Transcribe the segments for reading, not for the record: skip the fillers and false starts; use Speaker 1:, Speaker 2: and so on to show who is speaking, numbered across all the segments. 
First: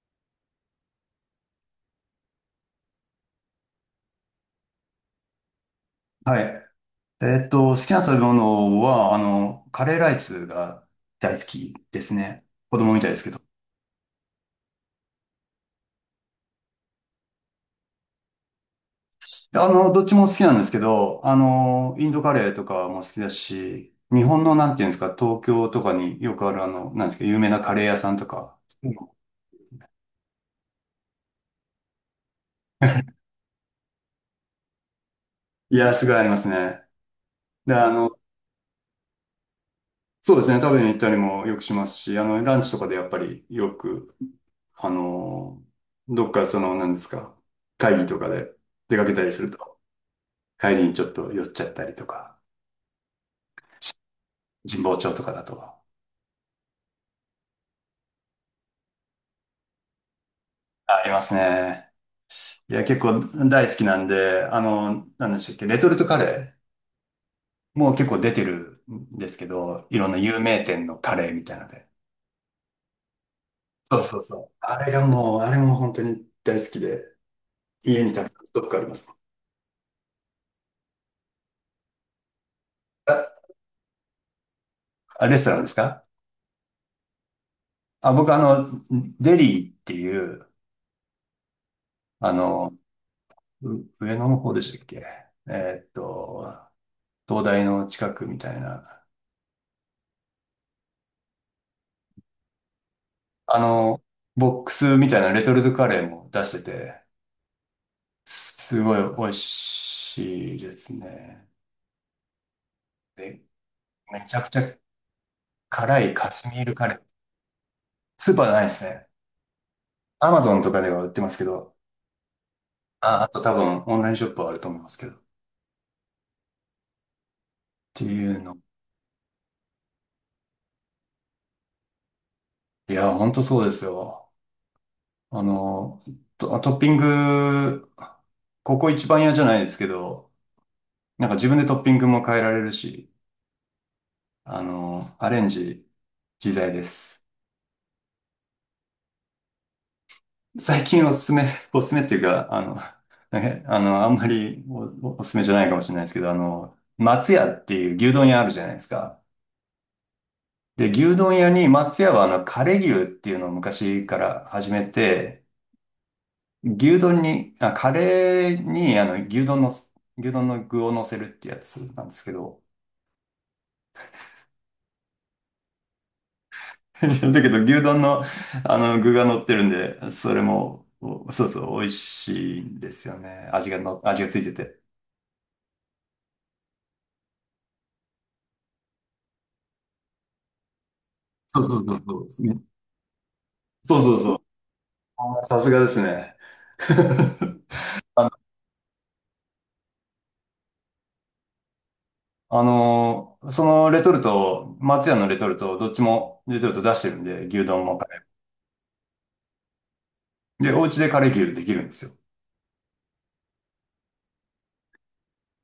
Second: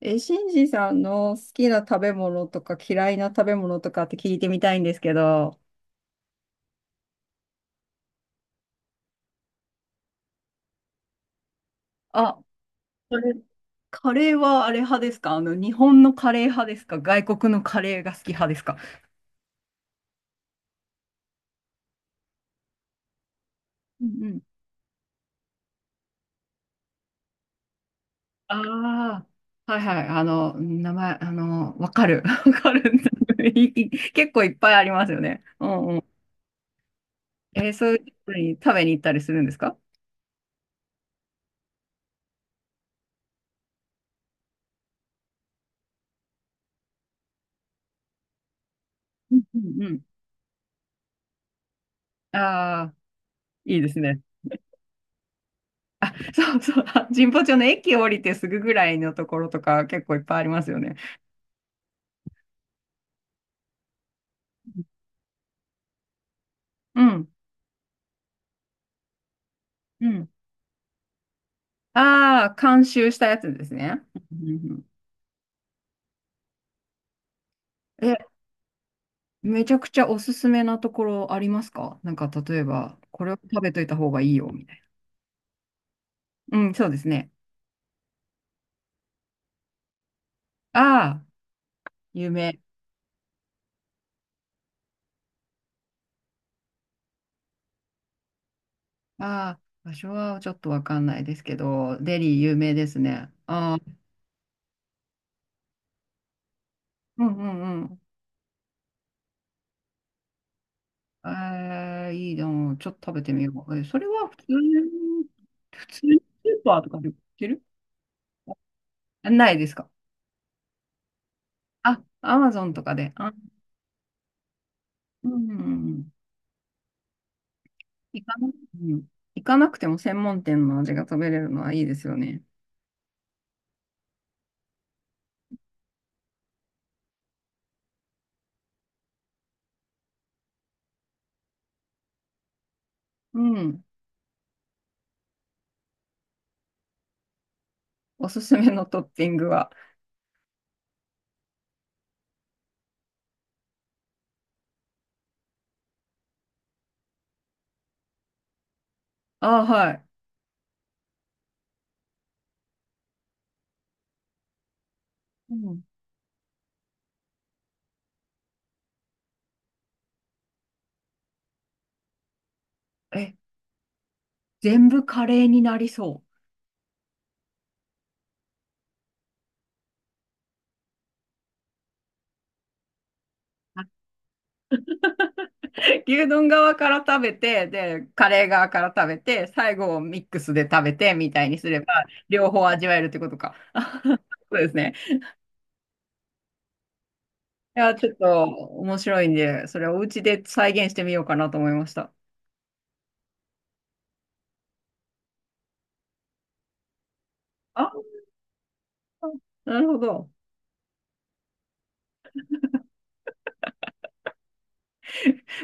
Speaker 1: え、シンジさんの好きな食べ物とか嫌いな食べ物とかって聞いてみたいんですけど。
Speaker 2: はい。好きな食べ物は、カレーライスが大好きです
Speaker 1: あ、
Speaker 2: ね。子供みたい
Speaker 1: そ
Speaker 2: ですけ
Speaker 1: れ
Speaker 2: ど。
Speaker 1: カレーはあれ派ですか？日本のカレー派ですか、外国のカレーが好き派ですか？
Speaker 2: どっちも好きなんですけど、インドカレーとかも好きだし、
Speaker 1: うん
Speaker 2: 日
Speaker 1: うん。
Speaker 2: 本の、なんていうんですか、東京とかによくある、なんですか、有名なカレー屋さんとか。うん。
Speaker 1: ああ、はいはい。名前、わかる。わかる。いい、結構いっぱいありますよね。う
Speaker 2: い
Speaker 1: ん
Speaker 2: や、
Speaker 1: うん。
Speaker 2: すごいありますね。で、
Speaker 1: そういうところに食べに行ったりするんですか？
Speaker 2: そうですね、食べに行ったりもよくしますし、ランチとかでやっぱりよく、あの、どっかその、なんですか、会議とかで出かけたり
Speaker 1: う
Speaker 2: す
Speaker 1: ん
Speaker 2: る
Speaker 1: う
Speaker 2: と、
Speaker 1: んうん。
Speaker 2: 帰りにちょっと酔っちゃったりと
Speaker 1: あ
Speaker 2: か、
Speaker 1: あ、いいですね。
Speaker 2: 神保町とかだと。
Speaker 1: あ、そうそう、あ、神保町の駅降りてすぐぐらいのところとか結構いっぱいありますよね。
Speaker 2: ありますね。いや、結構大好きなんで、何でしたっけ、レトルトカレ
Speaker 1: うん。
Speaker 2: ーもう結構出てるんですけど、い
Speaker 1: う
Speaker 2: ろんな
Speaker 1: ん。
Speaker 2: 有名店のカレーみたいなので。
Speaker 1: ああ、監修したやつです
Speaker 2: そ
Speaker 1: ね。
Speaker 2: うそうそ
Speaker 1: うんう
Speaker 2: う。
Speaker 1: んう
Speaker 2: あ
Speaker 1: ん。
Speaker 2: れがもう、あれも本当に大好きで、家に
Speaker 1: え、
Speaker 2: たくさんストックあります。
Speaker 1: めちゃくちゃおすすめなところありますか？なんか例えば、これを
Speaker 2: あ、
Speaker 1: 食べといた方がいいよ、みたい
Speaker 2: レストランですか？
Speaker 1: な。うん、そうですね。
Speaker 2: 僕、デリーっていう、
Speaker 1: ああ、有
Speaker 2: あ
Speaker 1: 名。
Speaker 2: の、う上野の方でしたっけ？えーっと、東大の近くみたいな。
Speaker 1: ああ、場所はちょっとわかんないですけど、デリー有名ですね。
Speaker 2: あ
Speaker 1: ああ、
Speaker 2: の、ボックスみたいなレトルトカレーも出してて、
Speaker 1: うんうん。
Speaker 2: すごい美味しいですね。
Speaker 1: えー、いいの、ちょっと食べて
Speaker 2: で、
Speaker 1: みよう。えそれ
Speaker 2: め
Speaker 1: は
Speaker 2: ち
Speaker 1: 普
Speaker 2: ゃ
Speaker 1: 通
Speaker 2: くちゃ
Speaker 1: に、普
Speaker 2: 辛
Speaker 1: 通
Speaker 2: い
Speaker 1: に
Speaker 2: カシ
Speaker 1: ス
Speaker 2: ミ
Speaker 1: ー
Speaker 2: ール
Speaker 1: パー
Speaker 2: カ
Speaker 1: と
Speaker 2: レ
Speaker 1: か
Speaker 2: ー。
Speaker 1: で売ってる？
Speaker 2: スーパーじゃないですね。
Speaker 1: あないですか？
Speaker 2: アマゾンとかでは売ってますけど、
Speaker 1: あ、アマゾンとかで。
Speaker 2: あ、あ
Speaker 1: あ、
Speaker 2: と多分オンラインショップはあると思いますけど、っ
Speaker 1: うん。
Speaker 2: て
Speaker 1: 行か
Speaker 2: いう
Speaker 1: な、
Speaker 2: の。
Speaker 1: うん、行かなくても専門店の味が食べれるのはいいですよね。
Speaker 2: いや、ほんとそうですよ。あの、トッピング、ここ一番嫌じゃないですけど、なんか自分でトッピングも変えられるし、
Speaker 1: うん。
Speaker 2: アレンジ自在です。
Speaker 1: おすすめのトッピングは。
Speaker 2: 最近おすすめ、おすすめっていうか、なんか、あんまりおすすめじゃないかもしれないですけど、松屋っていう牛丼屋あるじゃないですか。
Speaker 1: あ、はい。
Speaker 2: で、牛丼屋に松屋は、カレー牛っていうのを昔から始めて、
Speaker 1: うん、
Speaker 2: 牛丼に、あ、カレーに、牛丼の具を乗せるってやつなんですけど、
Speaker 1: え、全部カレーになりそう。
Speaker 2: だけど牛丼の、具が乗ってるんで、それも、おそうそう、美味しいんですよね。味がついてて。
Speaker 1: 牛丼側から食べて、で、カレー側から食べて、最後ミックスで食べてみたいに
Speaker 2: そう
Speaker 1: す
Speaker 2: そ
Speaker 1: れば、
Speaker 2: うそうそう。
Speaker 1: 両
Speaker 2: ね、
Speaker 1: 方味わえるってことか。
Speaker 2: そ
Speaker 1: あ、
Speaker 2: うそう、
Speaker 1: そうですね。
Speaker 2: あーさすがですね。
Speaker 1: いや、ちょっと面白いんで、それをお家で再現してみようかなと思いました。
Speaker 2: そのレトルト、松屋のレトルト、どっちもレトルト出してるんで、牛丼
Speaker 1: あ、
Speaker 2: もカレ
Speaker 1: なるほど。
Speaker 2: ー。で、お家でカレー牛できるんですよ。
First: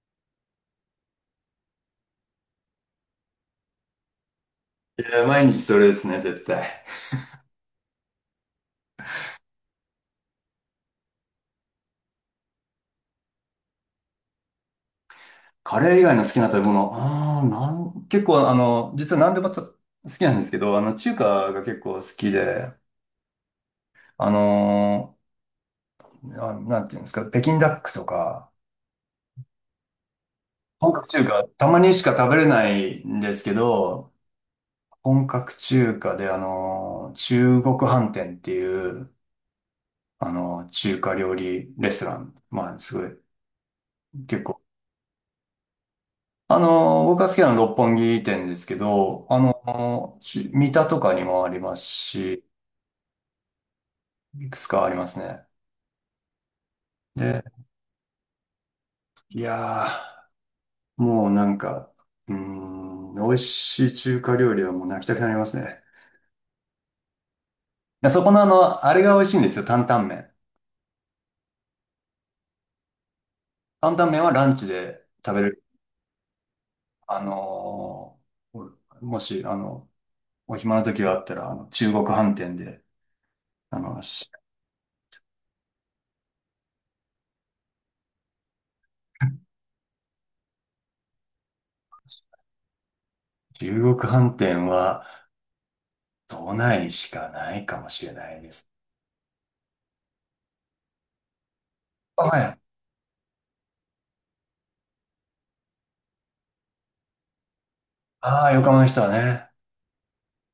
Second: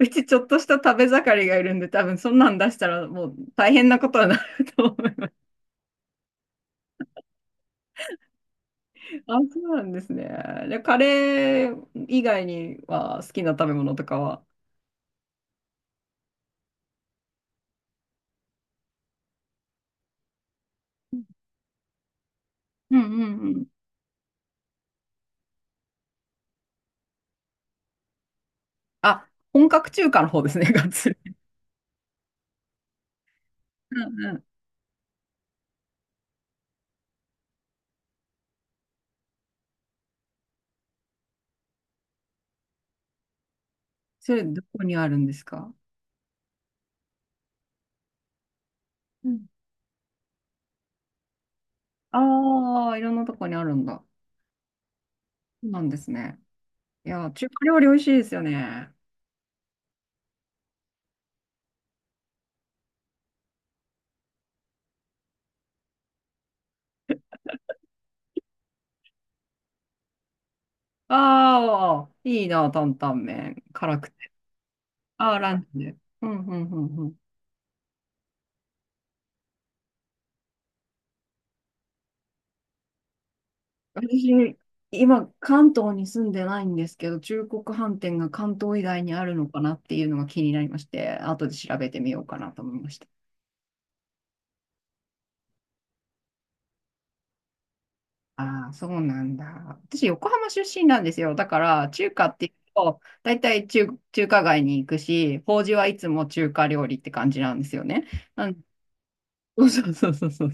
Speaker 1: うちちょっとした食べ盛りがいるんで、多分そんなん出したらもう大変なことになると
Speaker 2: い
Speaker 1: 思い
Speaker 2: や、
Speaker 1: ます。
Speaker 2: 毎日それですね、絶対。
Speaker 1: あ、そうなんですね。で、カレー以外には好きな食べ物とかは。
Speaker 2: カレー以外の好きな食べ物、あーなん、結構、実は何でも好きなんですけど、中華が結構好きで、
Speaker 1: うんうんうん。
Speaker 2: あのなんていうんですか、北京ダックとか、
Speaker 1: あ、本格中華の方ですね、がっ
Speaker 2: 本格
Speaker 1: つ。
Speaker 2: 中華、たまにしか食べれないんですけ
Speaker 1: う
Speaker 2: ど、
Speaker 1: んうん。
Speaker 2: 本格中華で、中国飯店っていう、中華料理レストラン。まあ、すごい、
Speaker 1: それ、
Speaker 2: 結
Speaker 1: ど
Speaker 2: 構。
Speaker 1: こにあるんですか？
Speaker 2: 僕が好きなのは六本木店ですけど、
Speaker 1: うん。
Speaker 2: 三田とかにもありますし、
Speaker 1: ああー、いろんなとこにあるんだ。
Speaker 2: いくつかありますね。
Speaker 1: そうなんですね。いや、中
Speaker 2: で、
Speaker 1: 華料理美味しいですよね。
Speaker 2: いやー、もうなんか、美味しい中華料理はもう泣きたくなりますね。いやそこの、あれが美味しいんですよ、担々麺。
Speaker 1: ああ、いいな、担々麺。
Speaker 2: 担
Speaker 1: 辛く
Speaker 2: 々麺は
Speaker 1: て。
Speaker 2: ランチで
Speaker 1: あ
Speaker 2: 食
Speaker 1: あ、
Speaker 2: べ
Speaker 1: ラ
Speaker 2: る。
Speaker 1: ンチで。うんうんうんうん。
Speaker 2: あのーもし、お暇な時があったら、中国飯店で、あの、し
Speaker 1: 私、今、関東に住んでないんですけど、中国飯店が関東以外にあるのかなっていうのが気になりまして、後で調べてみようかなと思いました。
Speaker 2: 中国飯店は都内しかないかもしれないで
Speaker 1: あ
Speaker 2: す。
Speaker 1: あ、そうなんだ。私、横浜出身なんですよ。だから、中
Speaker 2: あ、
Speaker 1: 華っ
Speaker 2: は
Speaker 1: ていう
Speaker 2: い。
Speaker 1: と、大体中、中華街に行くし、法事はいつも中華料理って感じなんですよね。
Speaker 2: あ
Speaker 1: な
Speaker 2: あ、
Speaker 1: ん、
Speaker 2: 横浜の人はね。
Speaker 1: そうそうそうそうそう。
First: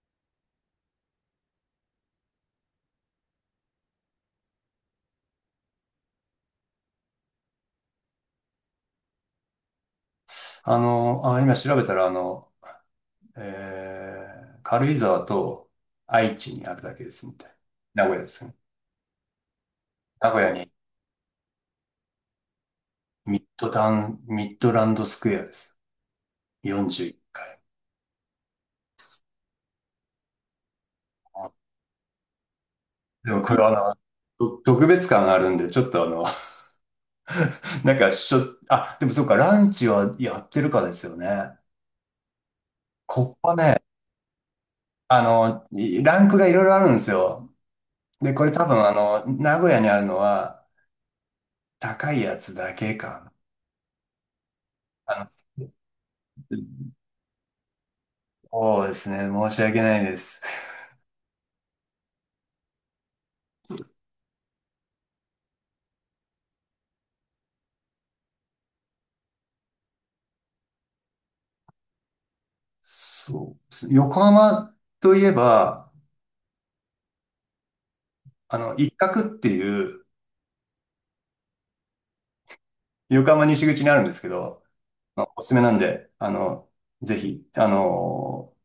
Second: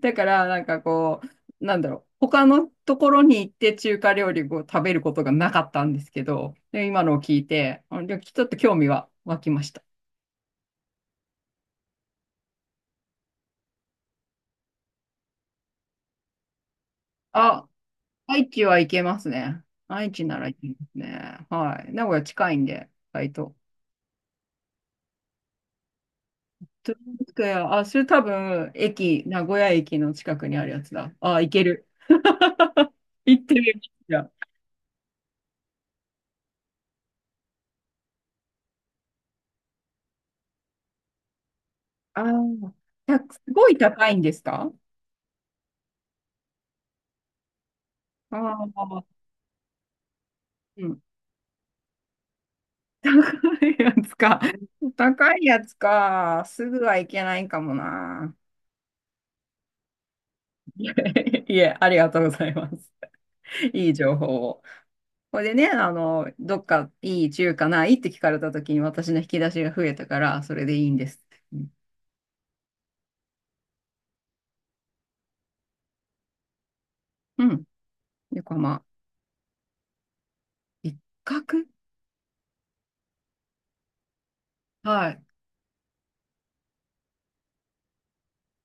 Speaker 1: だから、なんかこう、なんだろう、他のところに行って中華料理を食べることがなかったんですけど、で今のを聞いて、あ、でちょっと興味は湧きました。
Speaker 2: 今調べたら、軽井沢と愛知にあるだけですみたい。
Speaker 1: あ、
Speaker 2: 名古屋です
Speaker 1: 愛
Speaker 2: ね。
Speaker 1: 知は行けますね。愛知
Speaker 2: 名
Speaker 1: な
Speaker 2: 古
Speaker 1: ら
Speaker 2: 屋
Speaker 1: 行け
Speaker 2: に
Speaker 1: ますね。はい。名古屋近いんで、意外
Speaker 2: ミッ
Speaker 1: と。
Speaker 2: ドタウン、ミッドランドスクエアです。
Speaker 1: トゥル
Speaker 2: 41
Speaker 1: ンスクエ
Speaker 2: 階。
Speaker 1: ア、あ、それ多分、駅、名古屋駅の近くにあるやつだ。あ、行ける。
Speaker 2: で
Speaker 1: 行
Speaker 2: も
Speaker 1: って
Speaker 2: これ
Speaker 1: み
Speaker 2: は、
Speaker 1: る。じゃ
Speaker 2: 特別感があるんで、ちょっと、なんかしょ、あ、でもそうか、ランチはやってるかですよね。
Speaker 1: あ、あー、た
Speaker 2: こ
Speaker 1: す
Speaker 2: こ
Speaker 1: ごい
Speaker 2: ね、
Speaker 1: 高いんですか？
Speaker 2: ランクがいろいろあるんですよ。で、
Speaker 1: あ
Speaker 2: これ多分、
Speaker 1: あ、
Speaker 2: 名古屋にあるのは
Speaker 1: うん。
Speaker 2: 高いやつだけか
Speaker 1: 高いやつか。
Speaker 2: な。
Speaker 1: 高いやつか。すぐはいけないかもな。
Speaker 2: そうですね、申し訳ないです。
Speaker 1: いえ、ありがとうございます。いい情報を。これでね、どっかいい中華ないって聞かれた時に私の引き出しが増えたから、それでいいんです。うん。
Speaker 2: そう。横浜といえば、
Speaker 1: うん、横浜。
Speaker 2: 一角っていう、
Speaker 1: 一角。
Speaker 2: 横浜西口にあるんですけど、
Speaker 1: は
Speaker 2: ま
Speaker 1: い。
Speaker 2: あおすすめなんで、ぜひ、あの、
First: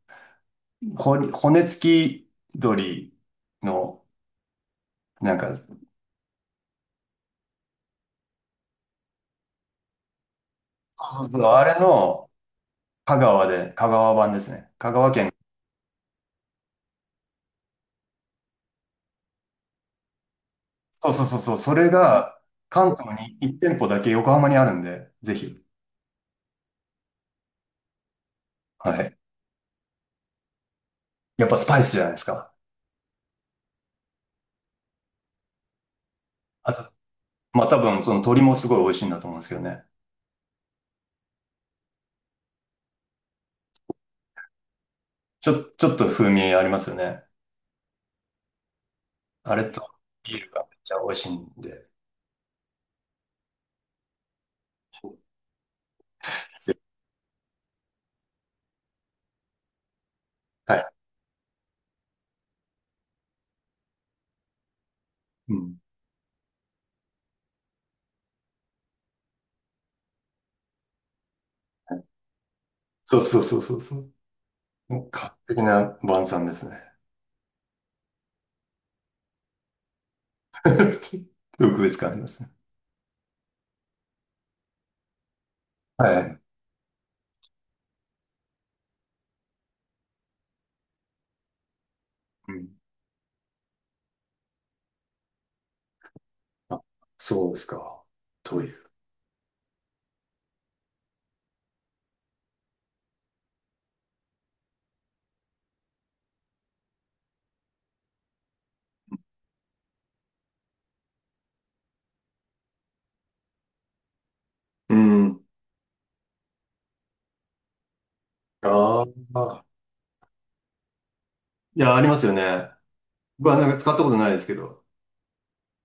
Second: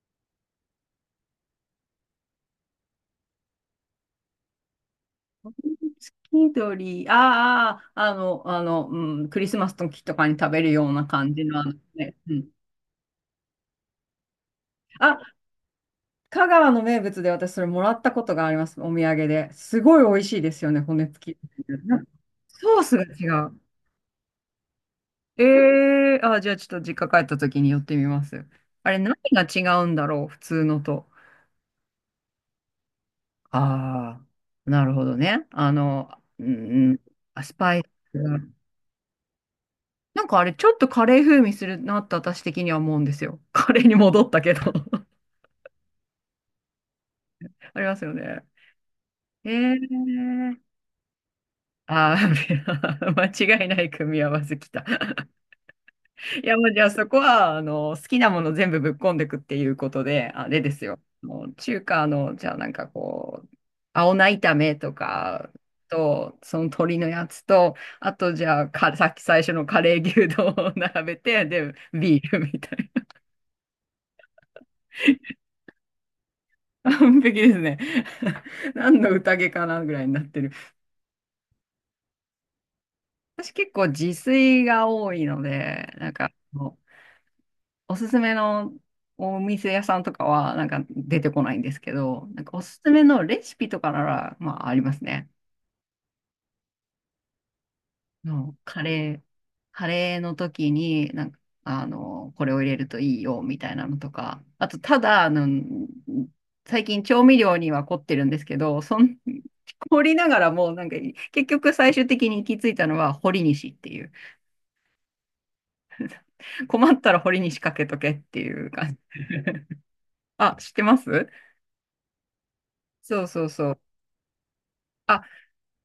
Speaker 2: ほ骨付き鳥の、なんか、そう
Speaker 1: 月鳥、あーあー、うん、クリスマスの時とかに食べるような
Speaker 2: そう
Speaker 1: 感
Speaker 2: そう、
Speaker 1: じの、あ
Speaker 2: あ
Speaker 1: の
Speaker 2: れ
Speaker 1: ね、
Speaker 2: の、
Speaker 1: うん。
Speaker 2: 香川で、香川版ですね。香川
Speaker 1: あ、
Speaker 2: 県。
Speaker 1: 香川の名物で私それもらったことがあります、お土産で。すごい美味しいですよね、骨
Speaker 2: そうそう
Speaker 1: 付
Speaker 2: そ
Speaker 1: き。
Speaker 2: うそう。それ
Speaker 1: な、
Speaker 2: が
Speaker 1: ソー
Speaker 2: 関
Speaker 1: スが
Speaker 2: 東
Speaker 1: 違
Speaker 2: に
Speaker 1: う。
Speaker 2: 1店舗だけ横浜にあるんで、ぜ
Speaker 1: え
Speaker 2: ひ。
Speaker 1: ー、あ、じゃあちょっと実家帰った時に寄ってみます。あれ、
Speaker 2: は
Speaker 1: 何
Speaker 2: い。
Speaker 1: が違うんだろう、普通のと。
Speaker 2: やっぱスパイスじゃないですか。
Speaker 1: ああ、なるほどね。う
Speaker 2: あ
Speaker 1: ん、う
Speaker 2: と、
Speaker 1: ん、ス
Speaker 2: まあ
Speaker 1: パ
Speaker 2: 多
Speaker 1: イ
Speaker 2: 分その鶏
Speaker 1: ス。
Speaker 2: もすごい美味しいんだと思うんですけどね。
Speaker 1: なんかあれ、ちょっとカレー風味するなって私的には思うんですよ。カレーに戻ったけど
Speaker 2: ちょっと風味ありますよね。
Speaker 1: ありますよね。え
Speaker 2: あれとビール
Speaker 1: ー。
Speaker 2: がめっちゃ美味しいんで。
Speaker 1: あー 間違いない組み合わせきた。いや、もう
Speaker 2: ぜ
Speaker 1: じ
Speaker 2: ひ。
Speaker 1: ゃあそこは、好きなもの全部ぶっこんでくっていうことで、あれで
Speaker 2: は
Speaker 1: す
Speaker 2: い。
Speaker 1: よ。もう中華の、じゃあなんかこう、青菜炒めとか
Speaker 2: うん。
Speaker 1: と、その鶏のやつと、あとじゃあか、さっき最初のカレー牛丼を 並べて、で、ビールみたいな。
Speaker 2: そうそうそうそうそう。もう完璧な晩餐ですね。
Speaker 1: 完璧ですね。何の宴かなぐらいになってる。
Speaker 2: 特別感ありますね。
Speaker 1: 私結構自炊が多いので、なん
Speaker 2: は
Speaker 1: か
Speaker 2: い。
Speaker 1: もうおすすめのお店屋さんとかはなんか出てこないんですけど、なん
Speaker 2: う
Speaker 1: かお
Speaker 2: ん。
Speaker 1: すすめのレシピとかなら、まあありますね。
Speaker 2: あ、そうですか、
Speaker 1: の
Speaker 2: とい
Speaker 1: カ
Speaker 2: う。
Speaker 1: レー、カレーの時に、なんか、これを入れるといいよ、みたいなのとか。あと、ただ、最近調味料には凝ってるんですけど、そん、凝りながらも、なんか、結局最終的に行き着いたのは、堀西っていう。
Speaker 2: うん。
Speaker 1: 困ったら堀西かけとけっていう感じ。
Speaker 2: ああ。
Speaker 1: あ、知ってます？
Speaker 2: いや、ありますよね。
Speaker 1: そうそ
Speaker 2: 僕
Speaker 1: う
Speaker 2: はな
Speaker 1: そ
Speaker 2: んか
Speaker 1: う。
Speaker 2: 使ったことないですけど。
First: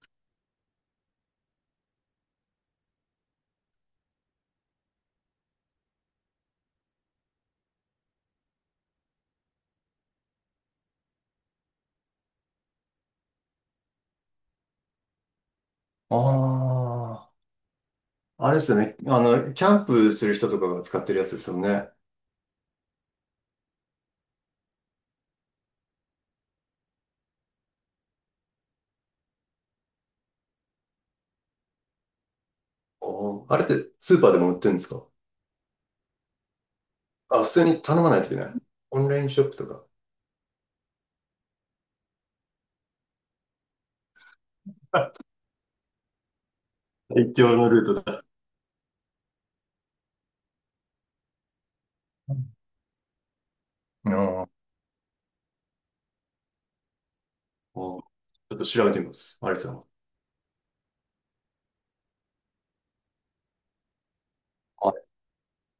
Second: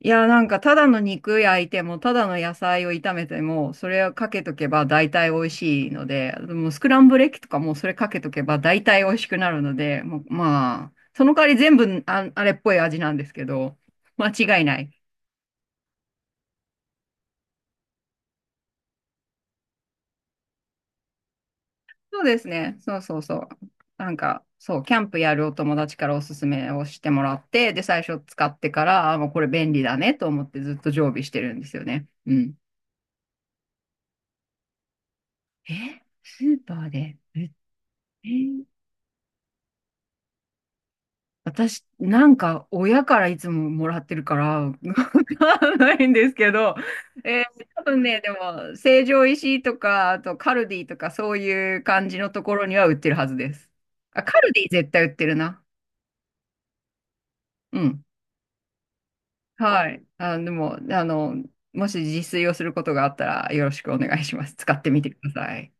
Speaker 1: いや、なんか、ただの肉焼いても、ただの野菜を炒めても、それをかけとけば大体美味しいので、もうスクランブルエッグとかもそれかけとけば大体美味しくなるので、もう、まあ、その代わり全部あ、あれっぽい味なんですけど、間違いない。
Speaker 2: ああ、あれですよね。キャンプしてる人とかが使ってるやつですよね。
Speaker 1: そうですね。そうそうそう。なんか、そう、キャンプやるお友達からおすすめをしてもらって、で、最初使ってから、あ、もうこれ便利だねと思ってずっと常備してるんですよね。うん。
Speaker 2: お、ーあれってスーパーでも売ってるんですか？
Speaker 1: え、スーパーで
Speaker 2: あ、
Speaker 1: 売っ
Speaker 2: 普
Speaker 1: て？
Speaker 2: 通に頼まないといけない。オンラインショップとか。
Speaker 1: 私、なんか、親からいつももらってるから、わかんないんですけど、え
Speaker 2: 一
Speaker 1: ー、
Speaker 2: 応のル
Speaker 1: 多
Speaker 2: ート
Speaker 1: 分ね、
Speaker 2: だ。
Speaker 1: でも、成城石井とか、あとカルディとか、そういう感じのところには売ってるはずです。
Speaker 2: あ
Speaker 1: あ、カ
Speaker 2: ー、
Speaker 1: ルディ絶対売ってるな。う
Speaker 2: おー
Speaker 1: ん。
Speaker 2: ちょっと調べてみます。ありがとうござい
Speaker 1: は
Speaker 2: ます。
Speaker 1: い。あ、でも、もし自炊をすることがあったら、よろしくお願いします。使ってみてください。